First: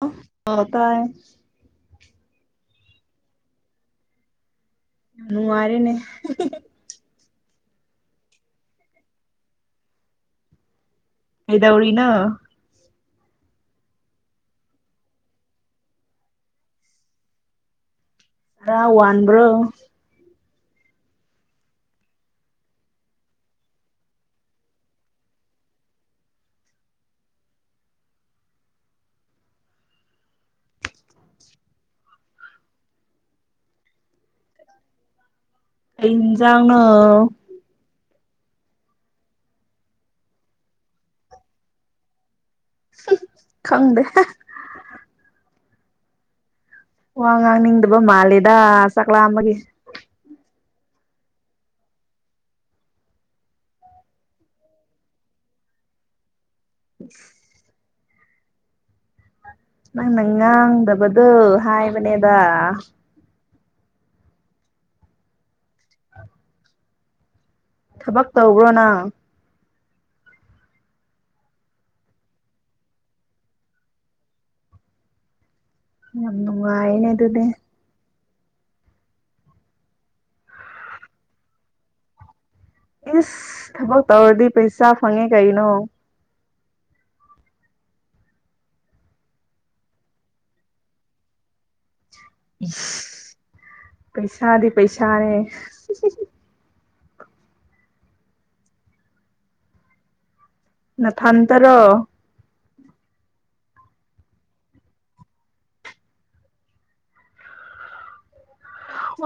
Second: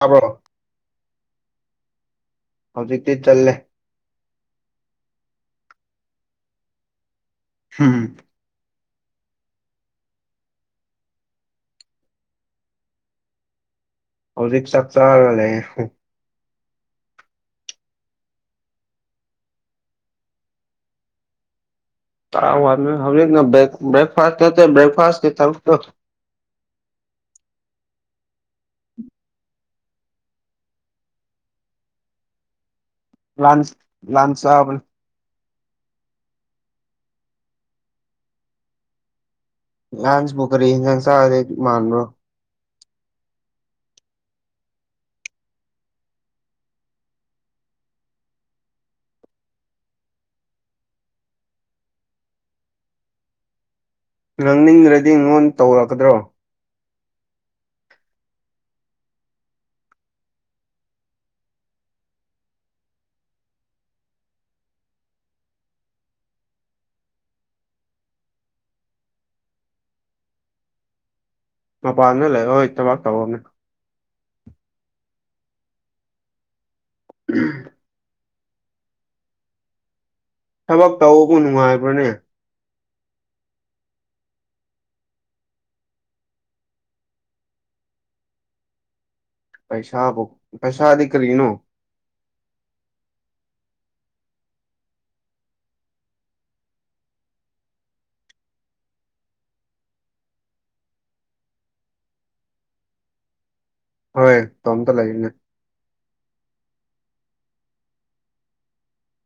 ꯇꯥꯕ꯭ꯔꯣ ꯑ ꯑ ꯇꯥꯏ ꯍꯧꯖꯤꯛꯇꯤ ꯆꯜꯂꯦ꯫ ꯅꯨꯡꯉꯥꯏꯔꯦꯅꯦ ꯍꯤ ꯍꯤ ꯍꯤ꯫ ꯍꯨꯝ ꯍꯨꯝ ꯀꯩꯗꯧꯔꯤꯅꯣ ꯍꯧꯖꯤꯛ ꯆꯥꯛ ꯆꯥꯔ ꯂꯩꯦ ꯈꯔꯥ ꯋꯥꯟꯕ꯭ꯔꯣ ꯇꯥꯎ ꯋꯥꯟꯕꯅꯣ ꯍꯧꯖꯤꯛꯅ ꯕꯔ꯭ꯦꯥꯛ ꯕꯔ꯭ꯦꯥꯛꯐꯥꯁ ꯇꯨ ꯇꯧ ꯕꯔ꯭ꯦꯥꯛꯀꯤ ꯊꯕꯛ ꯇꯧ ꯂꯥꯟꯁ ꯂꯥꯟ ꯆꯥꯕꯅꯤ ꯏꯦꯟꯖꯥꯡꯅꯣ ꯂꯥꯟꯁ ꯄꯨꯕꯨ ꯀꯔꯤ ꯏꯟꯁꯡ ꯆꯥꯒꯗꯒꯦ ꯃꯥꯥꯟꯕ꯭ꯔꯣ ꯈꯪꯗꯦ ꯋꯥ ꯉꯥꯡꯅꯤꯡꯗꯕ ꯃꯥꯜꯂꯦꯗ ꯆꯥꯛꯂꯥ ꯑꯃꯒꯤ ꯉꯥꯡꯅꯤꯡꯗ꯭ꯔꯗꯤ ꯑꯩꯉꯣꯟ ꯇꯧꯔꯛꯀꯗ꯭ꯔꯣ ꯎ ꯅꯪꯅ ꯉꯥꯡꯗꯕꯗꯨꯣ ꯍꯥꯏꯕꯅꯦꯗ ꯊꯕꯛ ꯇꯧꯕ꯭ꯔꯣꯅ ꯃꯄꯥꯟꯗ ꯂꯩ ꯍꯣꯏ ꯊꯕꯥꯛ ꯇꯍꯅꯦ ꯋꯥꯥꯏꯅꯦ ꯑꯗꯨꯅꯦ ꯊꯕꯛ ꯇꯧꯕꯕꯨ ꯅꯨꯡꯉꯥꯏꯕ꯭ꯔꯅꯦ ꯏꯁꯁ ꯊꯕꯛ ꯇꯧꯔꯗꯤ ꯄꯩꯁꯥ ꯐꯪꯉꯦ ꯀꯩꯅꯣ ꯄꯁꯥ ꯄꯦꯁꯥꯗꯤ ꯀ ꯂꯔꯤꯅꯣ ꯄꯩꯁꯥꯗꯤ ꯄꯩꯁꯥꯅꯦ ꯅ ꯐꯟꯇꯔꯣ ꯍꯣꯏ ꯇꯝ ꯇ ꯂꯒꯅꯦ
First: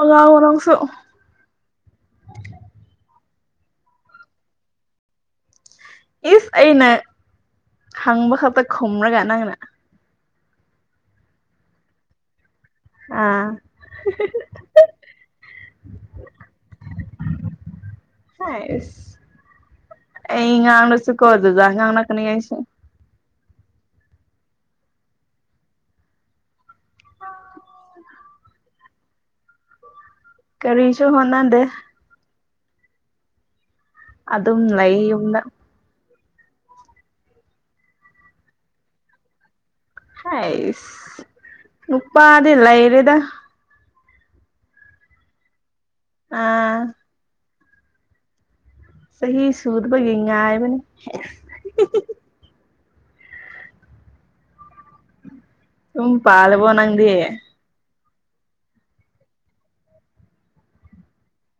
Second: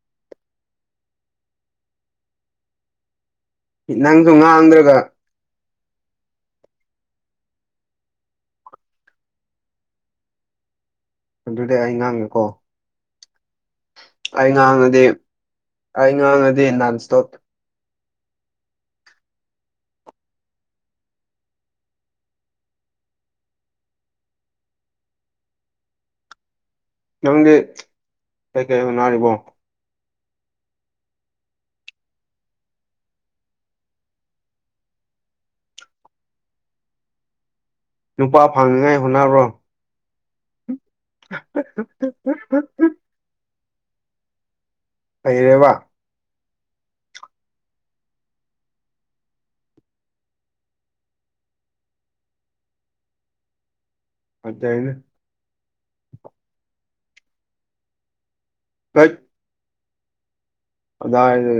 ꯑꯣꯉ ꯅꯪꯁꯨ ꯅꯪꯁꯨ ꯉꯥꯡꯗ꯭ꯔꯒ ꯏꯁ ꯑꯩꯅ ꯍꯪꯕ ꯈꯛꯇ ꯈꯨꯝꯔꯒ ꯅꯪꯅ ꯑꯗꯨꯗꯤ ꯑꯩ ꯉꯥꯡꯉꯦꯀꯣ ꯑꯥ ꯑꯩ ꯉꯥꯡꯉꯗꯤ ꯑꯩ ꯉꯥꯡꯉꯗꯤ ꯅꯅꯥꯟꯁꯇꯣꯠ ꯏ ꯉꯅꯁꯨ ꯀ ꯑꯣꯏꯗꯗꯥꯡ ꯀꯅꯤꯁꯨ ꯅꯪꯗꯤ ꯀꯩꯀꯩ ꯅꯥꯔꯤꯕꯣ ꯀꯔꯤꯁꯨꯣ ꯍꯣꯅꯗꯦ ꯑ ꯑꯗꯨꯝ ꯂꯩꯨꯝꯅ ꯅꯨꯄꯥ ꯐꯪꯅꯤꯉꯥꯏ ꯍꯣꯠꯅꯔꯣ ꯍꯁ ꯅꯨꯨꯄ ꯑꯗꯨꯗꯂ ꯑꯦꯔꯦꯗ ꯑꯩꯩꯔꯦ ꯋꯥ ꯑꯥ ꯁꯍꯤ ꯁꯨꯗꯕꯒꯉ ꯃꯅꯤ ꯐꯖꯅ ꯎ ꯄꯥꯂꯕꯣꯅꯥꯗꯤ ꯀꯠ ꯑꯗ ꯑꯗꯨ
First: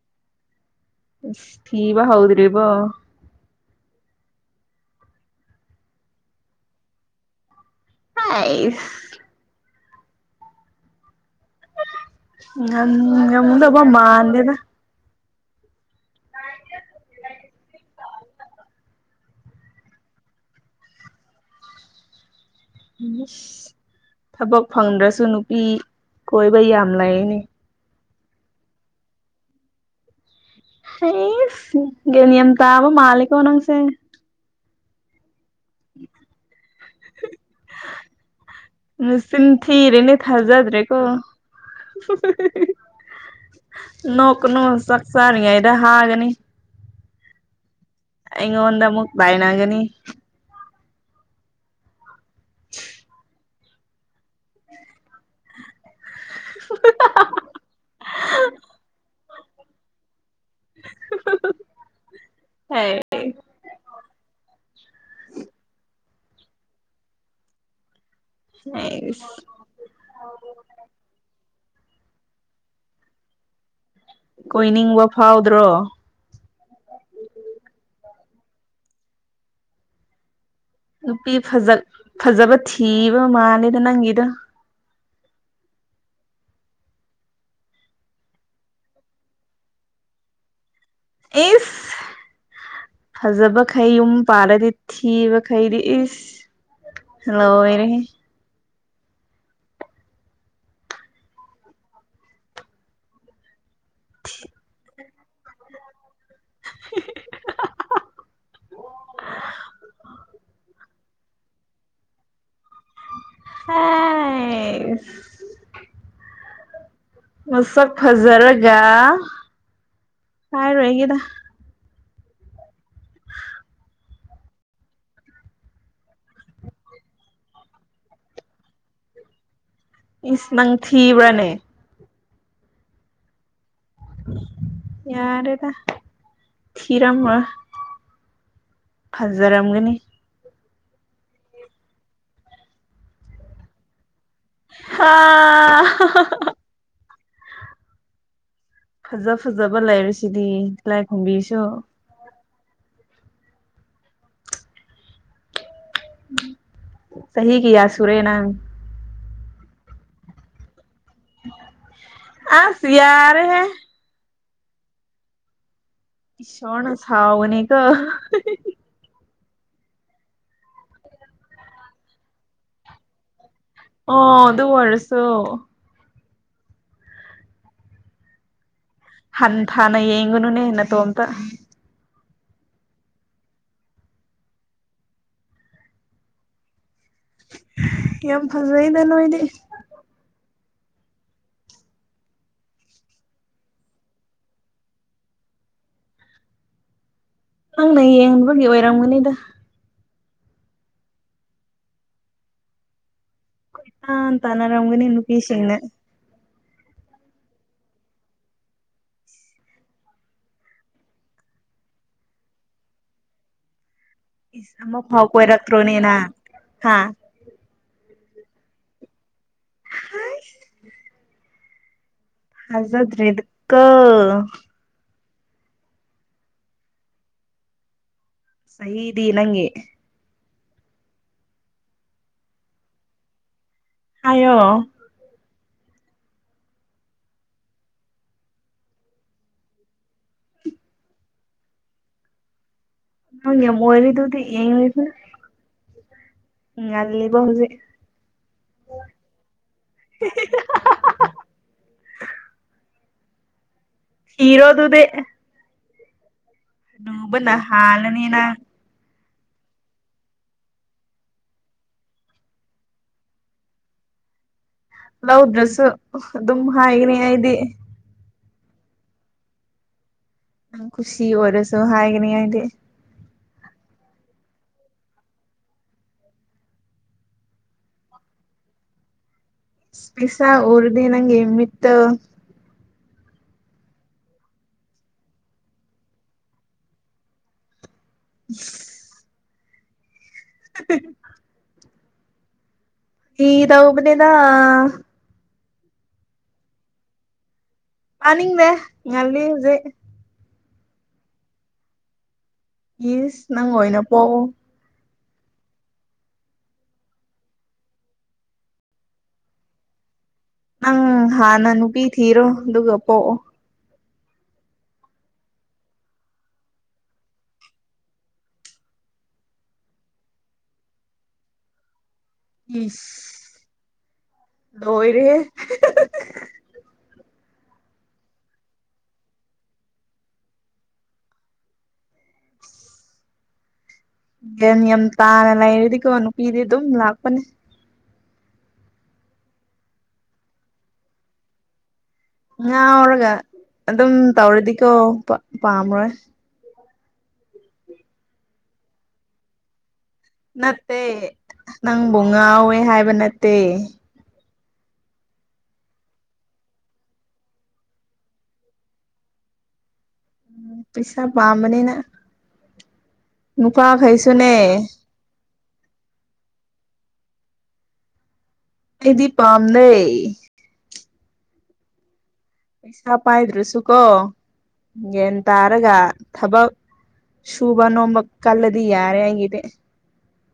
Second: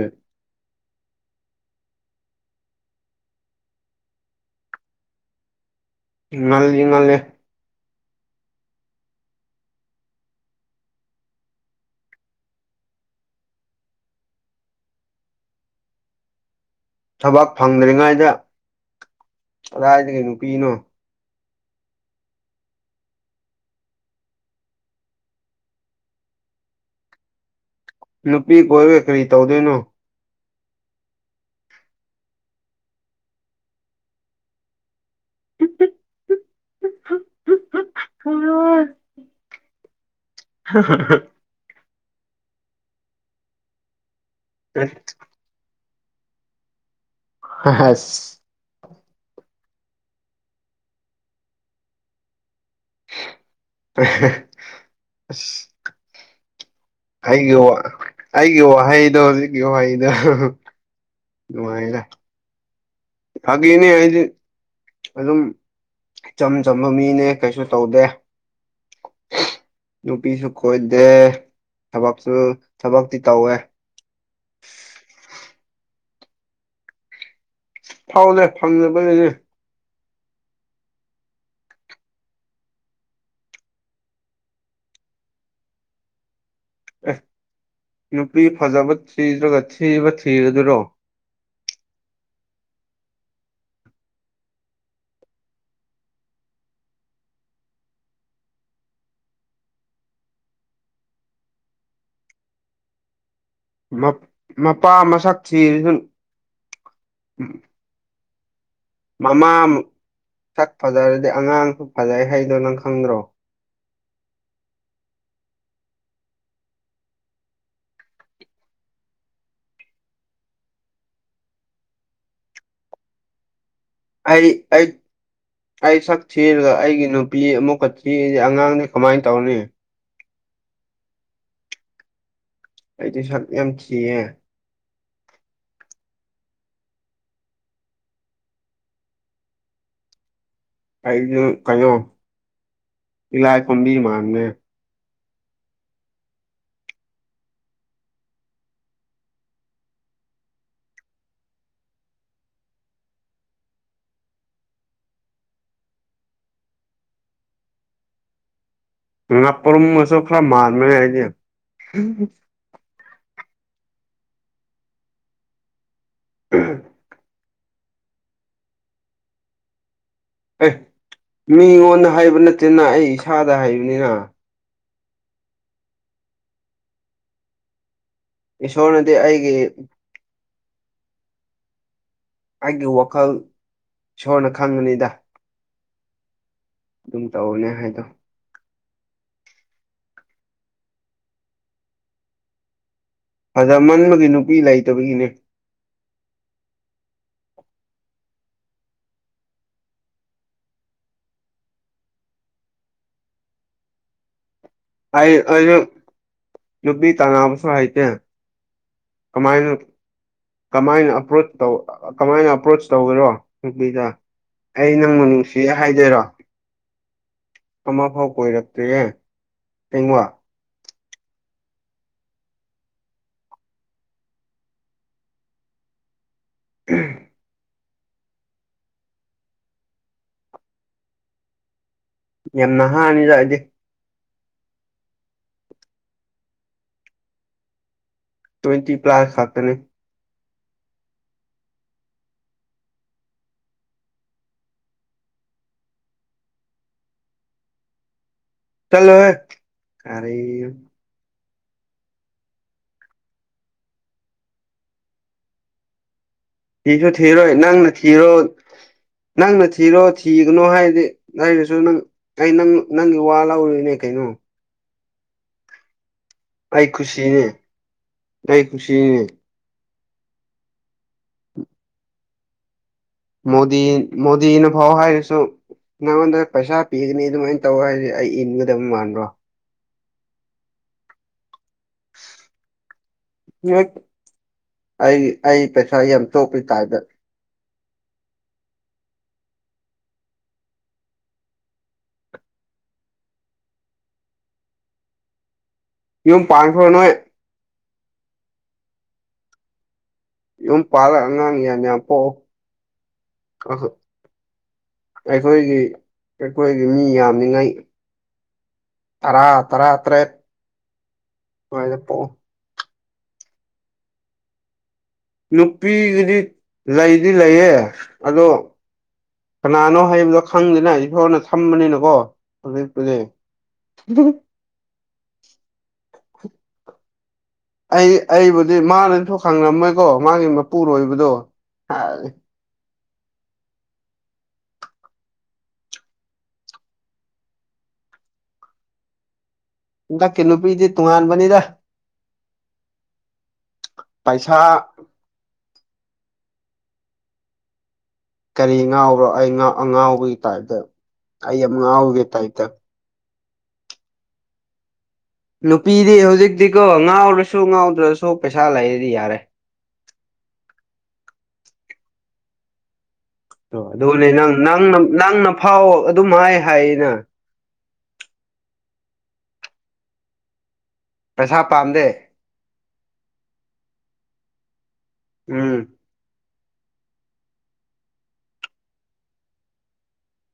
ꯁ ꯊꯤꯕ ꯍꯥꯎꯗ꯭ꯔꯔꯤꯕ ꯉꯜ ꯉꯜꯂꯤꯦ ꯑꯁ ꯉ ꯌꯥꯝꯗꯄꯥ ꯃꯥꯗꯦꯗ ꯊꯕꯛ ꯐꯪꯗ꯭ꯔꯤꯉꯩꯗ ꯀꯗꯥꯏꯗꯒꯤ ꯅꯨꯄꯤꯅꯣ [unintelligible] ꯊꯕꯛ ꯐꯪꯗ꯭ꯔꯁꯨ ꯅꯨꯄꯤ ꯀꯣꯏꯕ ꯌꯥꯝ ꯂꯩꯅꯤ ꯅꯨꯄꯤ ꯀꯣꯣꯏꯋꯦ ꯀꯔꯤ ꯇꯧꯗꯦꯅꯣ ꯑꯩ ꯅꯤꯌꯝ ꯇꯕ ꯃꯥꯂꯛꯣꯅꯁꯦ ꯃ ꯁꯤꯟ ꯊꯤꯔꯦꯅꯦ ꯊꯖꯗ꯭ꯔꯦ ꯀꯣ ꯅꯣꯛꯀꯅꯨ ꯁꯛꯁꯥꯔꯤ ꯏꯗ ꯍꯥꯒꯅꯤ ꯍ ꯑꯩꯉꯣꯗ ꯑꯃꯨꯛ ꯥꯏꯅꯒꯅꯤ ꯑ ꯑꯩꯒꯤ ꯑꯩꯒꯤ ꯋꯥꯍꯩꯗꯣ ꯍꯧꯖꯤꯛꯀꯤ ꯋꯥꯍꯩꯗ ꯅꯨꯡꯉꯥꯏꯔ ꯍ ꯐꯒꯅꯦ ꯍꯥꯏꯗꯤ ꯑꯗꯨꯝ ꯏꯆꯝ ꯆꯝꯕ ꯃꯤꯅꯦ ꯀꯩꯁꯨ ꯇꯧꯗꯦ ꯑꯩꯁ ꯅꯨꯄꯤꯁꯨ ꯀꯣꯏꯗꯦ ꯊꯕꯛꯁꯨ ꯊꯕꯛꯇꯤ ꯇꯧꯋꯦ ꯀꯣꯏꯅꯤꯡꯕ ꯐꯥꯎꯗ꯭ꯔꯣ ꯐꯥꯎꯅꯦꯦ ꯐꯪꯅꯕꯅꯦꯅꯦ ꯅꯨꯄꯤꯖ ꯐꯖꯕ ꯊꯤꯕ ꯃꯥꯜꯂꯦꯗ ꯅꯪꯒꯤꯗ ꯑꯦ ꯅꯨꯄꯤ ꯐꯖꯕ ꯊꯤꯗ꯭ꯔꯒ ꯊꯤꯕ ꯊꯤꯕ ꯑꯗꯨꯔꯣ ꯏꯁ ꯐꯖꯕꯈꯩ ꯌꯨꯝ ꯄꯥꯔꯗꯤ ꯊꯤꯕꯈꯩꯗꯤ ꯏꯁ ꯍꯜꯂꯣ ꯑꯣꯏꯔ ꯃꯄꯥ ꯃꯁꯛ ꯊ ꯃꯃꯥꯛ ꯁꯛ ꯐꯖꯔꯗꯤ ꯑꯉꯥꯡꯁꯨ ꯐꯖꯩ ꯍꯥꯏꯩꯗꯣ ꯅꯪ ꯈꯪꯗ꯭ꯔꯣ ꯑ ꯃꯁꯛ ꯐꯖꯔꯒ ꯍꯥꯏꯔꯣꯏꯒꯦꯗ ꯑꯩ ꯑꯩ ꯑꯩ ꯁꯛ ꯊꯤꯔꯒ ꯑꯩꯒꯤ ꯅꯨꯄꯤ ꯑꯃꯨꯛꯀ ꯊꯤꯔꯤꯗꯤ ꯑꯉꯥꯡꯅꯤ ꯀꯃꯥꯏꯅ ꯇꯧꯅꯤ ꯏꯁ ꯅꯪ ꯊꯤꯕ꯭ꯔꯅꯦ ꯑꯩꯗꯤ ꯁꯛ ꯌꯥꯝ ꯊꯤꯌꯦꯦ ꯌꯥꯔꯦꯗ ꯊꯤꯔ ꯑꯃ ꯐꯖꯔꯝꯒꯅꯤ ꯀꯗ ꯀꯩꯅꯣ ꯏꯂ ꯀꯕꯤ ꯃꯥꯥꯡꯅꯦ ꯑꯥ ꯐꯖ ꯐꯖꯕ ꯂꯩꯔꯁꯤꯗꯤ ꯂꯥꯏ ꯈꯨꯝꯕꯤꯁꯨ ꯆꯍꯤ ꯀꯌꯥ ꯁꯨꯔꯦ ꯅ ꯉ ꯉꯄꯔꯝꯁꯨ ꯈꯔ ꯃꯥꯥꯟꯅ ꯍꯥꯏꯗꯤ ꯑꯁ ꯌꯥꯔꯦꯍꯦ ꯏꯁꯣꯅꯁ ꯁꯥꯎꯕꯅꯦ ꯀꯣ ꯑꯦ ꯃꯤꯉꯣꯟꯗ ꯍꯥꯏꯕ ꯅꯠꯇꯦꯅ ꯑꯩ ꯏꯁꯥꯗ ꯍꯥꯏꯕꯅꯤꯅ ꯑꯣ ꯑꯗꯨ ꯑꯣꯏꯔꯁꯨ ꯏꯁꯣꯔꯅꯗꯤ ꯑꯩꯒꯤ ꯍꯟ ꯊꯅ ꯌꯦꯡꯒꯨꯅꯨꯅꯦ ꯅ ꯇꯣꯝꯇ ꯑꯩꯒꯤ ꯋꯥꯈꯜ ꯏꯁꯣꯔꯅ ꯈꯪꯉꯅꯤꯗ ꯑꯗꯨꯝ ꯇꯧꯅꯦ ꯍꯥꯏꯗꯣ ꯑꯗꯨ ꯏꯗ ꯅꯣ ꯏꯗꯤ ꯑꯗꯃꯟꯕꯒꯤ ꯅꯨꯄꯤ ꯂꯩꯇꯕꯒꯤꯅꯦ ꯅꯪꯅ ꯌꯦꯡꯕꯒꯤ ꯑꯣꯏꯔꯝꯒꯅꯤꯗ ꯀꯣꯏ ꯇꯅꯔꯅꯤꯟꯅ ꯅꯨꯄꯤꯁꯤꯡꯅ ꯌꯕꯕꯤ ꯇꯅꯥꯥ ꯁꯥꯍꯤꯍꯤꯇ ꯀꯃꯥꯏꯅꯣ ꯀꯃꯥꯏꯅꯄ꯭ꯔꯣ ꯀꯃꯥꯏꯅ ꯑꯄ꯭ꯔꯣꯆ ꯇꯧꯕꯒꯔꯣꯕꯤꯗ ꯏꯁ ꯑꯩ ꯑꯃ ꯅꯪꯕꯨ ꯐꯥꯎ ꯅꯨꯡꯁꯤ ꯀꯣꯏꯔꯛꯇ꯭ꯔꯣꯅꯦ ꯍꯥꯏꯗꯣꯏꯔꯣ ꯅꯪ ꯍꯥ ꯑꯃ ꯐꯥꯎ ꯀꯣꯏꯔꯛꯇ꯭ꯔꯦꯌꯦ ꯀꯦꯡꯋꯥ ꯍꯖꯗ꯭ꯔꯔꯤ ꯀ ꯎ ꯆꯍꯤꯗꯤ ꯅꯪꯒꯤ ꯌꯥꯝꯅ ꯍꯥꯅꯤꯗ ꯑꯩꯗꯤ ꯍꯥꯏꯑꯣ ꯇ꯭ꯋꯦꯟꯇꯤ ꯄ꯭ꯂꯥꯁ ꯐꯥꯛꯇꯅꯦ ꯌꯥꯝ ꯑꯣꯏ ꯂꯤꯗꯨꯗꯤ ꯌꯦ ꯂꯗꯨ ꯎꯝ ꯑꯜꯂꯤꯕꯥꯎꯦ ꯆꯂꯣ ꯀꯔ ꯊꯤꯔꯣ ꯑꯗꯨꯗ ꯊꯁꯨ ꯊꯤꯔꯣ ꯅꯪꯅ ꯍꯥꯜꯂꯅꯤ ꯊꯔꯣ ꯅꯪ ꯅꯪꯅ ꯊꯤꯔꯣ ꯊꯤꯒꯅꯣ ꯍꯥꯏꯔꯗꯤ ꯅꯔꯁꯨ ꯅꯪ ꯑꯩ ꯅꯪ ꯅꯪꯒꯤ ꯋꯥ ꯂꯧꯔꯨꯏꯅꯦ ꯀꯩꯅꯣ ꯎ ꯂꯥꯎ ꯗ꯭ꯔꯦꯁꯨ ꯑꯗꯨꯝ ꯍꯥꯏꯒꯅꯤ ꯏꯗꯤ ꯇꯥꯏ ꯈꯨꯁꯤꯅꯦ ꯌꯥꯝ ꯈꯨꯨꯁꯤ ꯑꯣꯏꯔꯁꯨ ꯍꯥꯏꯒꯅꯤ ꯍꯥꯏꯗꯤ ꯃꯣꯗꯤ ꯃꯣꯗꯤꯅ ꯐꯥꯎ ꯍꯥꯏꯁꯨ ꯅꯉꯣꯟꯗ ꯄꯩꯁꯥ ꯄꯤꯒꯅꯤ ꯑꯗꯨꯃꯥꯏꯅ ꯇꯧ ꯍꯥꯏꯁꯦ ꯑꯩ ꯏꯟꯒꯗꯕ ꯃꯥꯟꯕ꯭ꯔꯣ ꯄꯤꯁꯥ ꯑꯣꯔꯗꯤ ꯅꯪ ꯏꯃꯤꯠꯇ ꯌꯦ ꯑꯩ ꯑꯩ ꯄꯩꯁꯥ ꯌꯥꯝ ꯆꯣꯞꯄꯔꯤ ꯇꯥꯏꯗ ꯎ [inaudible] ꯏ ꯗꯎꯕꯅꯦꯗ ꯌꯨꯝ ꯄꯥꯡꯈꯣꯔꯣꯅꯣꯏ ꯑꯅꯤꯡꯗꯦ ꯉꯜꯂꯤ ꯍꯧꯖꯤꯛ ꯌꯨꯝ ꯄꯥꯜꯂ ꯑꯉꯥꯡ ꯌꯥꯝ ꯌꯥꯝ ꯄꯣꯛꯑꯣ ꯌꯦꯁ ꯅꯪꯅ ꯄꯣ ꯑꯩꯈꯣꯏꯒꯤ ꯑꯩꯈꯣꯏꯒꯤ ꯃꯤ ꯌꯥꯝꯅꯤꯉꯥꯏ ꯇꯔꯥ ꯇꯔꯥꯠꯇ꯭ꯔꯦ ꯅꯪ ꯍꯥꯟꯅ ꯅꯨꯄꯤ ꯊꯤꯔꯣ ꯑꯗꯨꯒ ꯄꯣꯛꯑꯣ ꯅꯨꯄꯤꯒꯤꯗꯤ ꯂꯩꯗꯤ ꯂꯩꯌꯦ ꯑꯗꯣ ꯀꯅꯥꯅꯣ ꯍꯥꯏꯕꯗꯣ ꯈꯪꯗꯦꯅ ꯑꯩꯛ ꯐꯣꯔꯅ ꯊꯝꯕꯅꯤꯅꯀꯣ ꯏꯁ ꯂꯣꯏꯔꯦ ꯑꯩ ꯑꯩꯕꯨꯗꯤ ꯃꯥꯅꯗꯤꯁꯨ ꯈꯪꯉꯝꯃꯣꯏꯀꯣ ꯃꯥꯒꯤ ꯃꯄꯨꯔꯣꯏꯕꯗꯣ ꯍꯥꯎ ꯌꯦꯟ ꯌꯥꯝ ꯇꯥꯅ ꯂꯩꯔꯗꯤ ꯀꯩꯣ ꯅꯨꯄꯤꯗꯤ ꯑꯗꯨꯝ ꯂꯥꯛꯄꯅꯦ ꯏꯇꯛꯀꯤ ꯅꯨꯄꯤꯗꯤ ꯇꯣꯉꯥꯟꯕꯅꯤꯗ ꯉꯥꯎꯔꯒ ꯑꯗꯨꯝ ꯄꯩꯁꯥ ꯇꯧꯔꯗꯤꯀꯣ ꯄꯥꯝꯕ꯭ꯔꯣ ꯀꯔꯤ ꯉꯥꯎꯕꯔꯣ ꯑꯩ ꯉꯥꯎ ꯑꯉꯥꯎꯕ ꯅꯠꯇꯦ ꯅꯪꯕꯨ ꯇꯥꯏꯞꯇ ꯉꯥꯎꯋꯦ ꯍꯥꯏꯕ ꯅꯠꯇꯦ ꯅꯨꯄꯤꯗꯤ ꯍꯧꯖꯤꯛꯇꯤꯀꯣ ꯉꯥꯎꯔꯁꯨ ꯉꯥꯎꯗ꯭ꯔꯁꯨ ꯄꯩꯁꯥ ꯂꯩꯔꯗꯤ ꯌꯥꯔꯦ ꯎ ꯄꯁꯥ ꯄꯥꯝꯕꯅꯤꯅ ꯑꯣ ꯑꯗꯨꯕꯨꯅꯦ ꯅꯪ ꯅꯨꯄꯥꯈꯩꯁꯨꯅꯦ ꯅ ꯅꯪꯅ ꯍꯥꯎ ꯑꯗꯨꯝ ꯍꯥꯏ ꯍꯥꯏꯅ ꯍꯥꯏꯗꯤ ꯄꯥꯝ ꯅꯦ ꯄꯩꯁꯥ ꯄꯥꯝꯗꯦ ꯄꯩꯁꯥ ꯄꯥꯏꯗ꯭ꯔꯁꯨꯀꯣ ꯒ꯭ꯌꯥꯟ ꯎꯝ ꯇꯥꯔꯒ ꯊꯕꯛ ꯁꯨꯕ ꯅꯣꯝꯕ ꯀꯂꯗꯤ ꯌꯥꯔꯦ ꯑꯩꯒꯤꯗꯤ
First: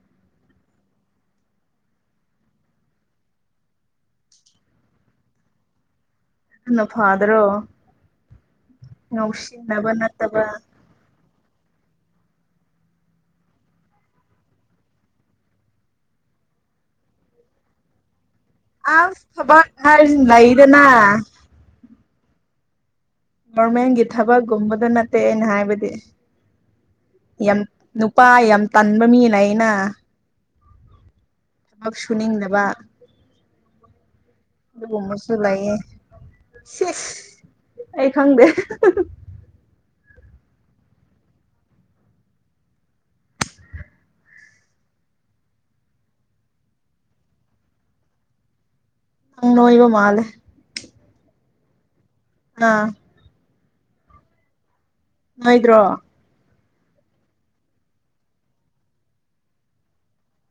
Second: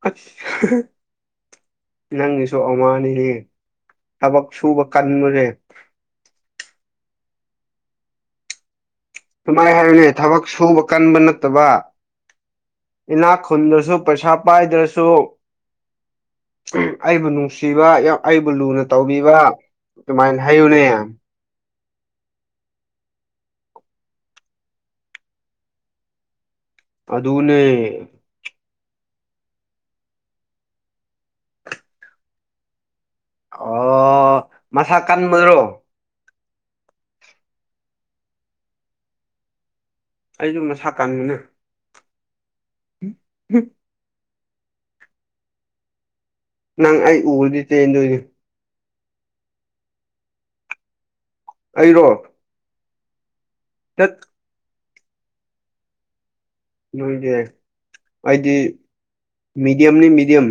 ꯑꯁ ꯅꯪꯒꯤꯁꯨ ꯑꯅꯤꯅꯦ ꯊꯕꯛ ꯁꯨꯕ ꯀꯟꯕꯨꯔꯦ ꯑ ꯐꯥꯗꯔꯣ ꯇꯨ ꯍꯔꯅꯦ ꯊꯕꯛ ꯁꯣ ꯃꯀꯥꯟ ꯠꯇꯕ ꯏꯅꯥꯛ ꯈꯨꯟꯗ꯭ꯔꯁꯨ ꯄꯩꯁꯥ ꯄꯥꯏꯗ꯭ꯔꯁꯨ ꯑꯩꯕꯨ ꯅꯨꯡꯁꯤꯕ ꯌꯥꯝ ꯑꯩꯕꯨ ꯂꯨꯅ ꯑꯁ ꯇꯧꯕꯤꯕ ꯊꯕꯛ ꯍꯥꯏꯔꯤꯁꯤ ꯑꯗꯨꯃꯥꯏꯅ ꯂꯩꯗꯅ ꯍꯥꯏꯌꯨꯅꯦ ꯒꯣꯔꯃꯦꯟꯒꯤ ꯊꯕꯛꯀꯨꯝꯕꯗ ꯅꯠꯇꯦ ꯑꯩꯅ ꯍꯥꯏꯕꯗꯤ ꯌꯥꯝ ꯑꯗꯨꯅꯦ ꯅꯨꯄꯥ ꯌꯥꯝ ꯇꯟꯕ ꯃꯤꯅ ꯑꯩꯅ ꯊꯞ ꯁꯨꯅꯤꯡꯗꯕ ꯑꯣ ꯃꯁꯥ ꯑꯗꯨꯒꯨꯝꯕꯁꯨ ꯀꯟꯕ꯭ꯔꯣ ꯂꯩꯌꯦ ꯑꯩ ꯈꯪꯗꯦ ꯑꯩꯁꯨꯣ ꯃꯁꯥ ꯀꯟꯕꯅꯦ ꯎꯝ ꯎꯝ ꯅꯪ ꯑꯩ ꯎꯕꯗꯤ ꯆꯦꯟꯗꯣꯏꯅꯤ ꯪ ꯅꯣ ꯏꯕ ꯃꯥꯂꯦ ꯑꯩꯔꯣ ꯑꯥ ꯇꯠ ꯍꯣꯏꯗ꯭ꯔꯣ ꯅꯣꯏꯗꯤ ꯑꯩꯗꯤ ꯃꯤꯗꯤꯌꯝꯅꯤ ꯃꯤꯗꯤꯌꯝ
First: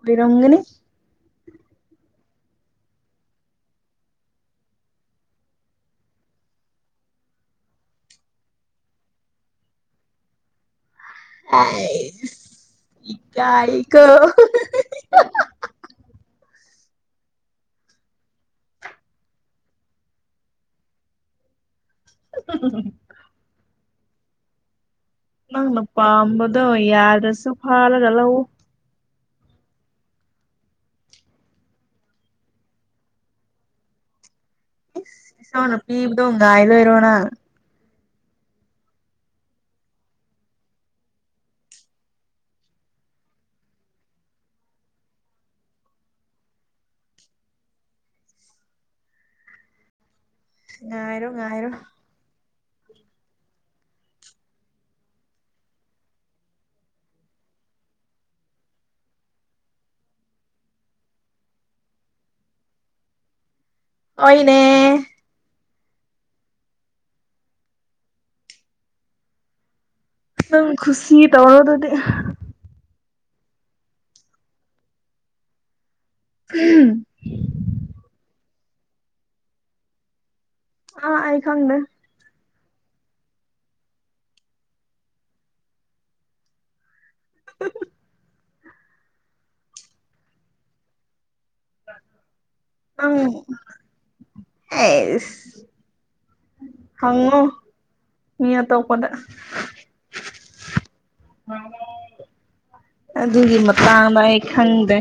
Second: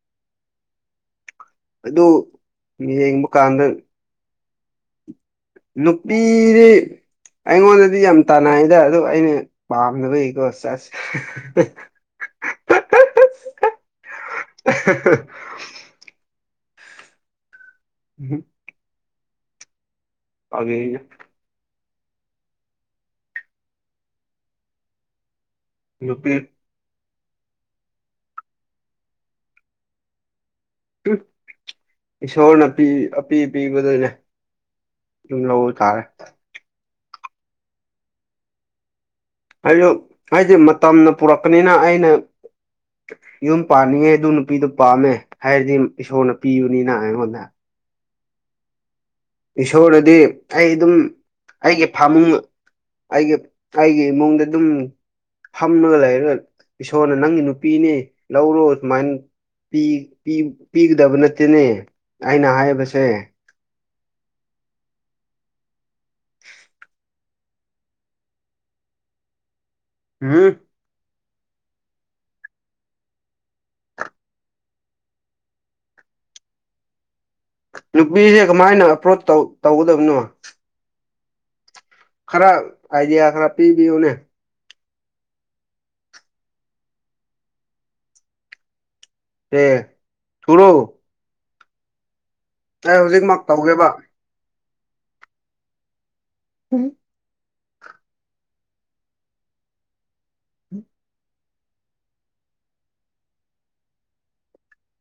ꯑꯣꯏꯔꯉꯅꯤ ꯑꯗꯨ ꯌꯦꯡꯕ ꯀꯥꯟꯗ ꯅꯨꯄꯤꯔꯦ ꯑꯩꯉꯣꯟꯗꯗꯤ ꯌꯥꯝ ꯇꯅꯥꯏꯗ ꯑꯗꯣ ꯑꯩꯅ ꯄꯥꯝꯅꯕꯩꯀꯣ ꯆꯁ ꯑ ꯏ ꯀꯥꯏ ꯀꯣ ꯎꯝ ꯑꯒꯦ ꯏ [inaudible] ꯅꯪꯅ ꯅꯨꯄꯤ ꯄꯥꯝꯕꯗꯣ ꯌꯥꯗ꯭ꯔꯁꯨ ꯐꯥꯜꯂꯒ ꯂꯧꯎ ꯏꯁꯣꯔꯅꯄꯤ ꯑꯄꯤ ꯑ ꯄꯕꯗꯅꯦ ꯅ ꯄꯤꯕꯗꯣꯡ ꯉꯥꯏ ꯂ ꯑꯣꯏꯔꯣꯑꯣꯅ ꯍꯥꯏ ꯍꯥꯏꯁꯦ ꯃꯇꯝꯅ ꯄꯨꯔꯛꯄꯅꯤꯅ ꯑꯩꯅ ꯌꯝ ꯄꯥꯅꯤꯡꯉꯦ ꯑꯗꯨ ꯅꯨꯄꯤꯗꯨ ꯄꯥꯝꯃꯦ ꯍꯥꯏꯔꯗꯤ ꯏꯁꯣꯔꯅ ꯄꯤꯕꯅꯤꯅ ꯑꯩꯉꯣꯟꯗ ꯏꯁꯣꯔꯅꯗꯤ ꯑꯩ ꯑꯗꯨꯝ ꯉꯥꯏꯔꯣ ꯉꯥꯏꯔꯣ ꯑꯩꯒꯤ ꯐꯥꯃꯨꯡ ꯑꯩꯒꯤ ꯑꯩꯒꯤ ꯏꯃꯨꯡꯗ ꯑꯗꯨꯝ ꯐꯝꯂꯒ ꯂꯩꯔꯒ ꯏꯁꯣꯔꯅ ꯅꯪꯒꯤ ꯅꯨꯄꯤꯅꯤ ꯂꯧꯔꯣ ꯁꯨꯃꯥꯏꯅ ꯄꯤꯒꯗꯕ ꯅꯠꯇꯦꯅꯦ ꯑꯩꯅ ꯍꯥꯏꯔꯤꯕꯁꯦ ꯑꯣꯏꯣꯏꯅꯦ [inaudible] ꯎꯝ ꯑꯪ ꯈꯨꯁꯤ ꯇꯋꯥꯔ ꯑꯗꯨꯗꯤ ꯎꯝ ꯅꯨꯄꯤꯁꯦ ꯀꯃꯥꯏꯅ ꯑꯦꯄ꯭ꯔꯣꯆꯧ ꯇꯧꯒꯗꯕꯅꯣ ꯑꯥ ꯑꯀ ꯅ ꯈꯔ ꯑꯥꯏꯗꯤꯌꯥ ꯈꯔ ꯄꯤꯕꯤꯌꯨꯅꯦ [inaudible] ꯑꯦ ꯊꯨꯔꯨ ꯑ ꯑꯩ ꯍꯧꯖꯤꯛꯃꯛ ꯇꯧꯒꯦꯕ ꯑꯦ ꯎꯝ ꯍꯉꯣ ꯃꯤ ꯇꯣ ꯀꯅ ꯑꯗꯨꯒꯤ ꯃꯇꯥꯡꯗ ꯑꯩ ꯈꯪꯗꯦ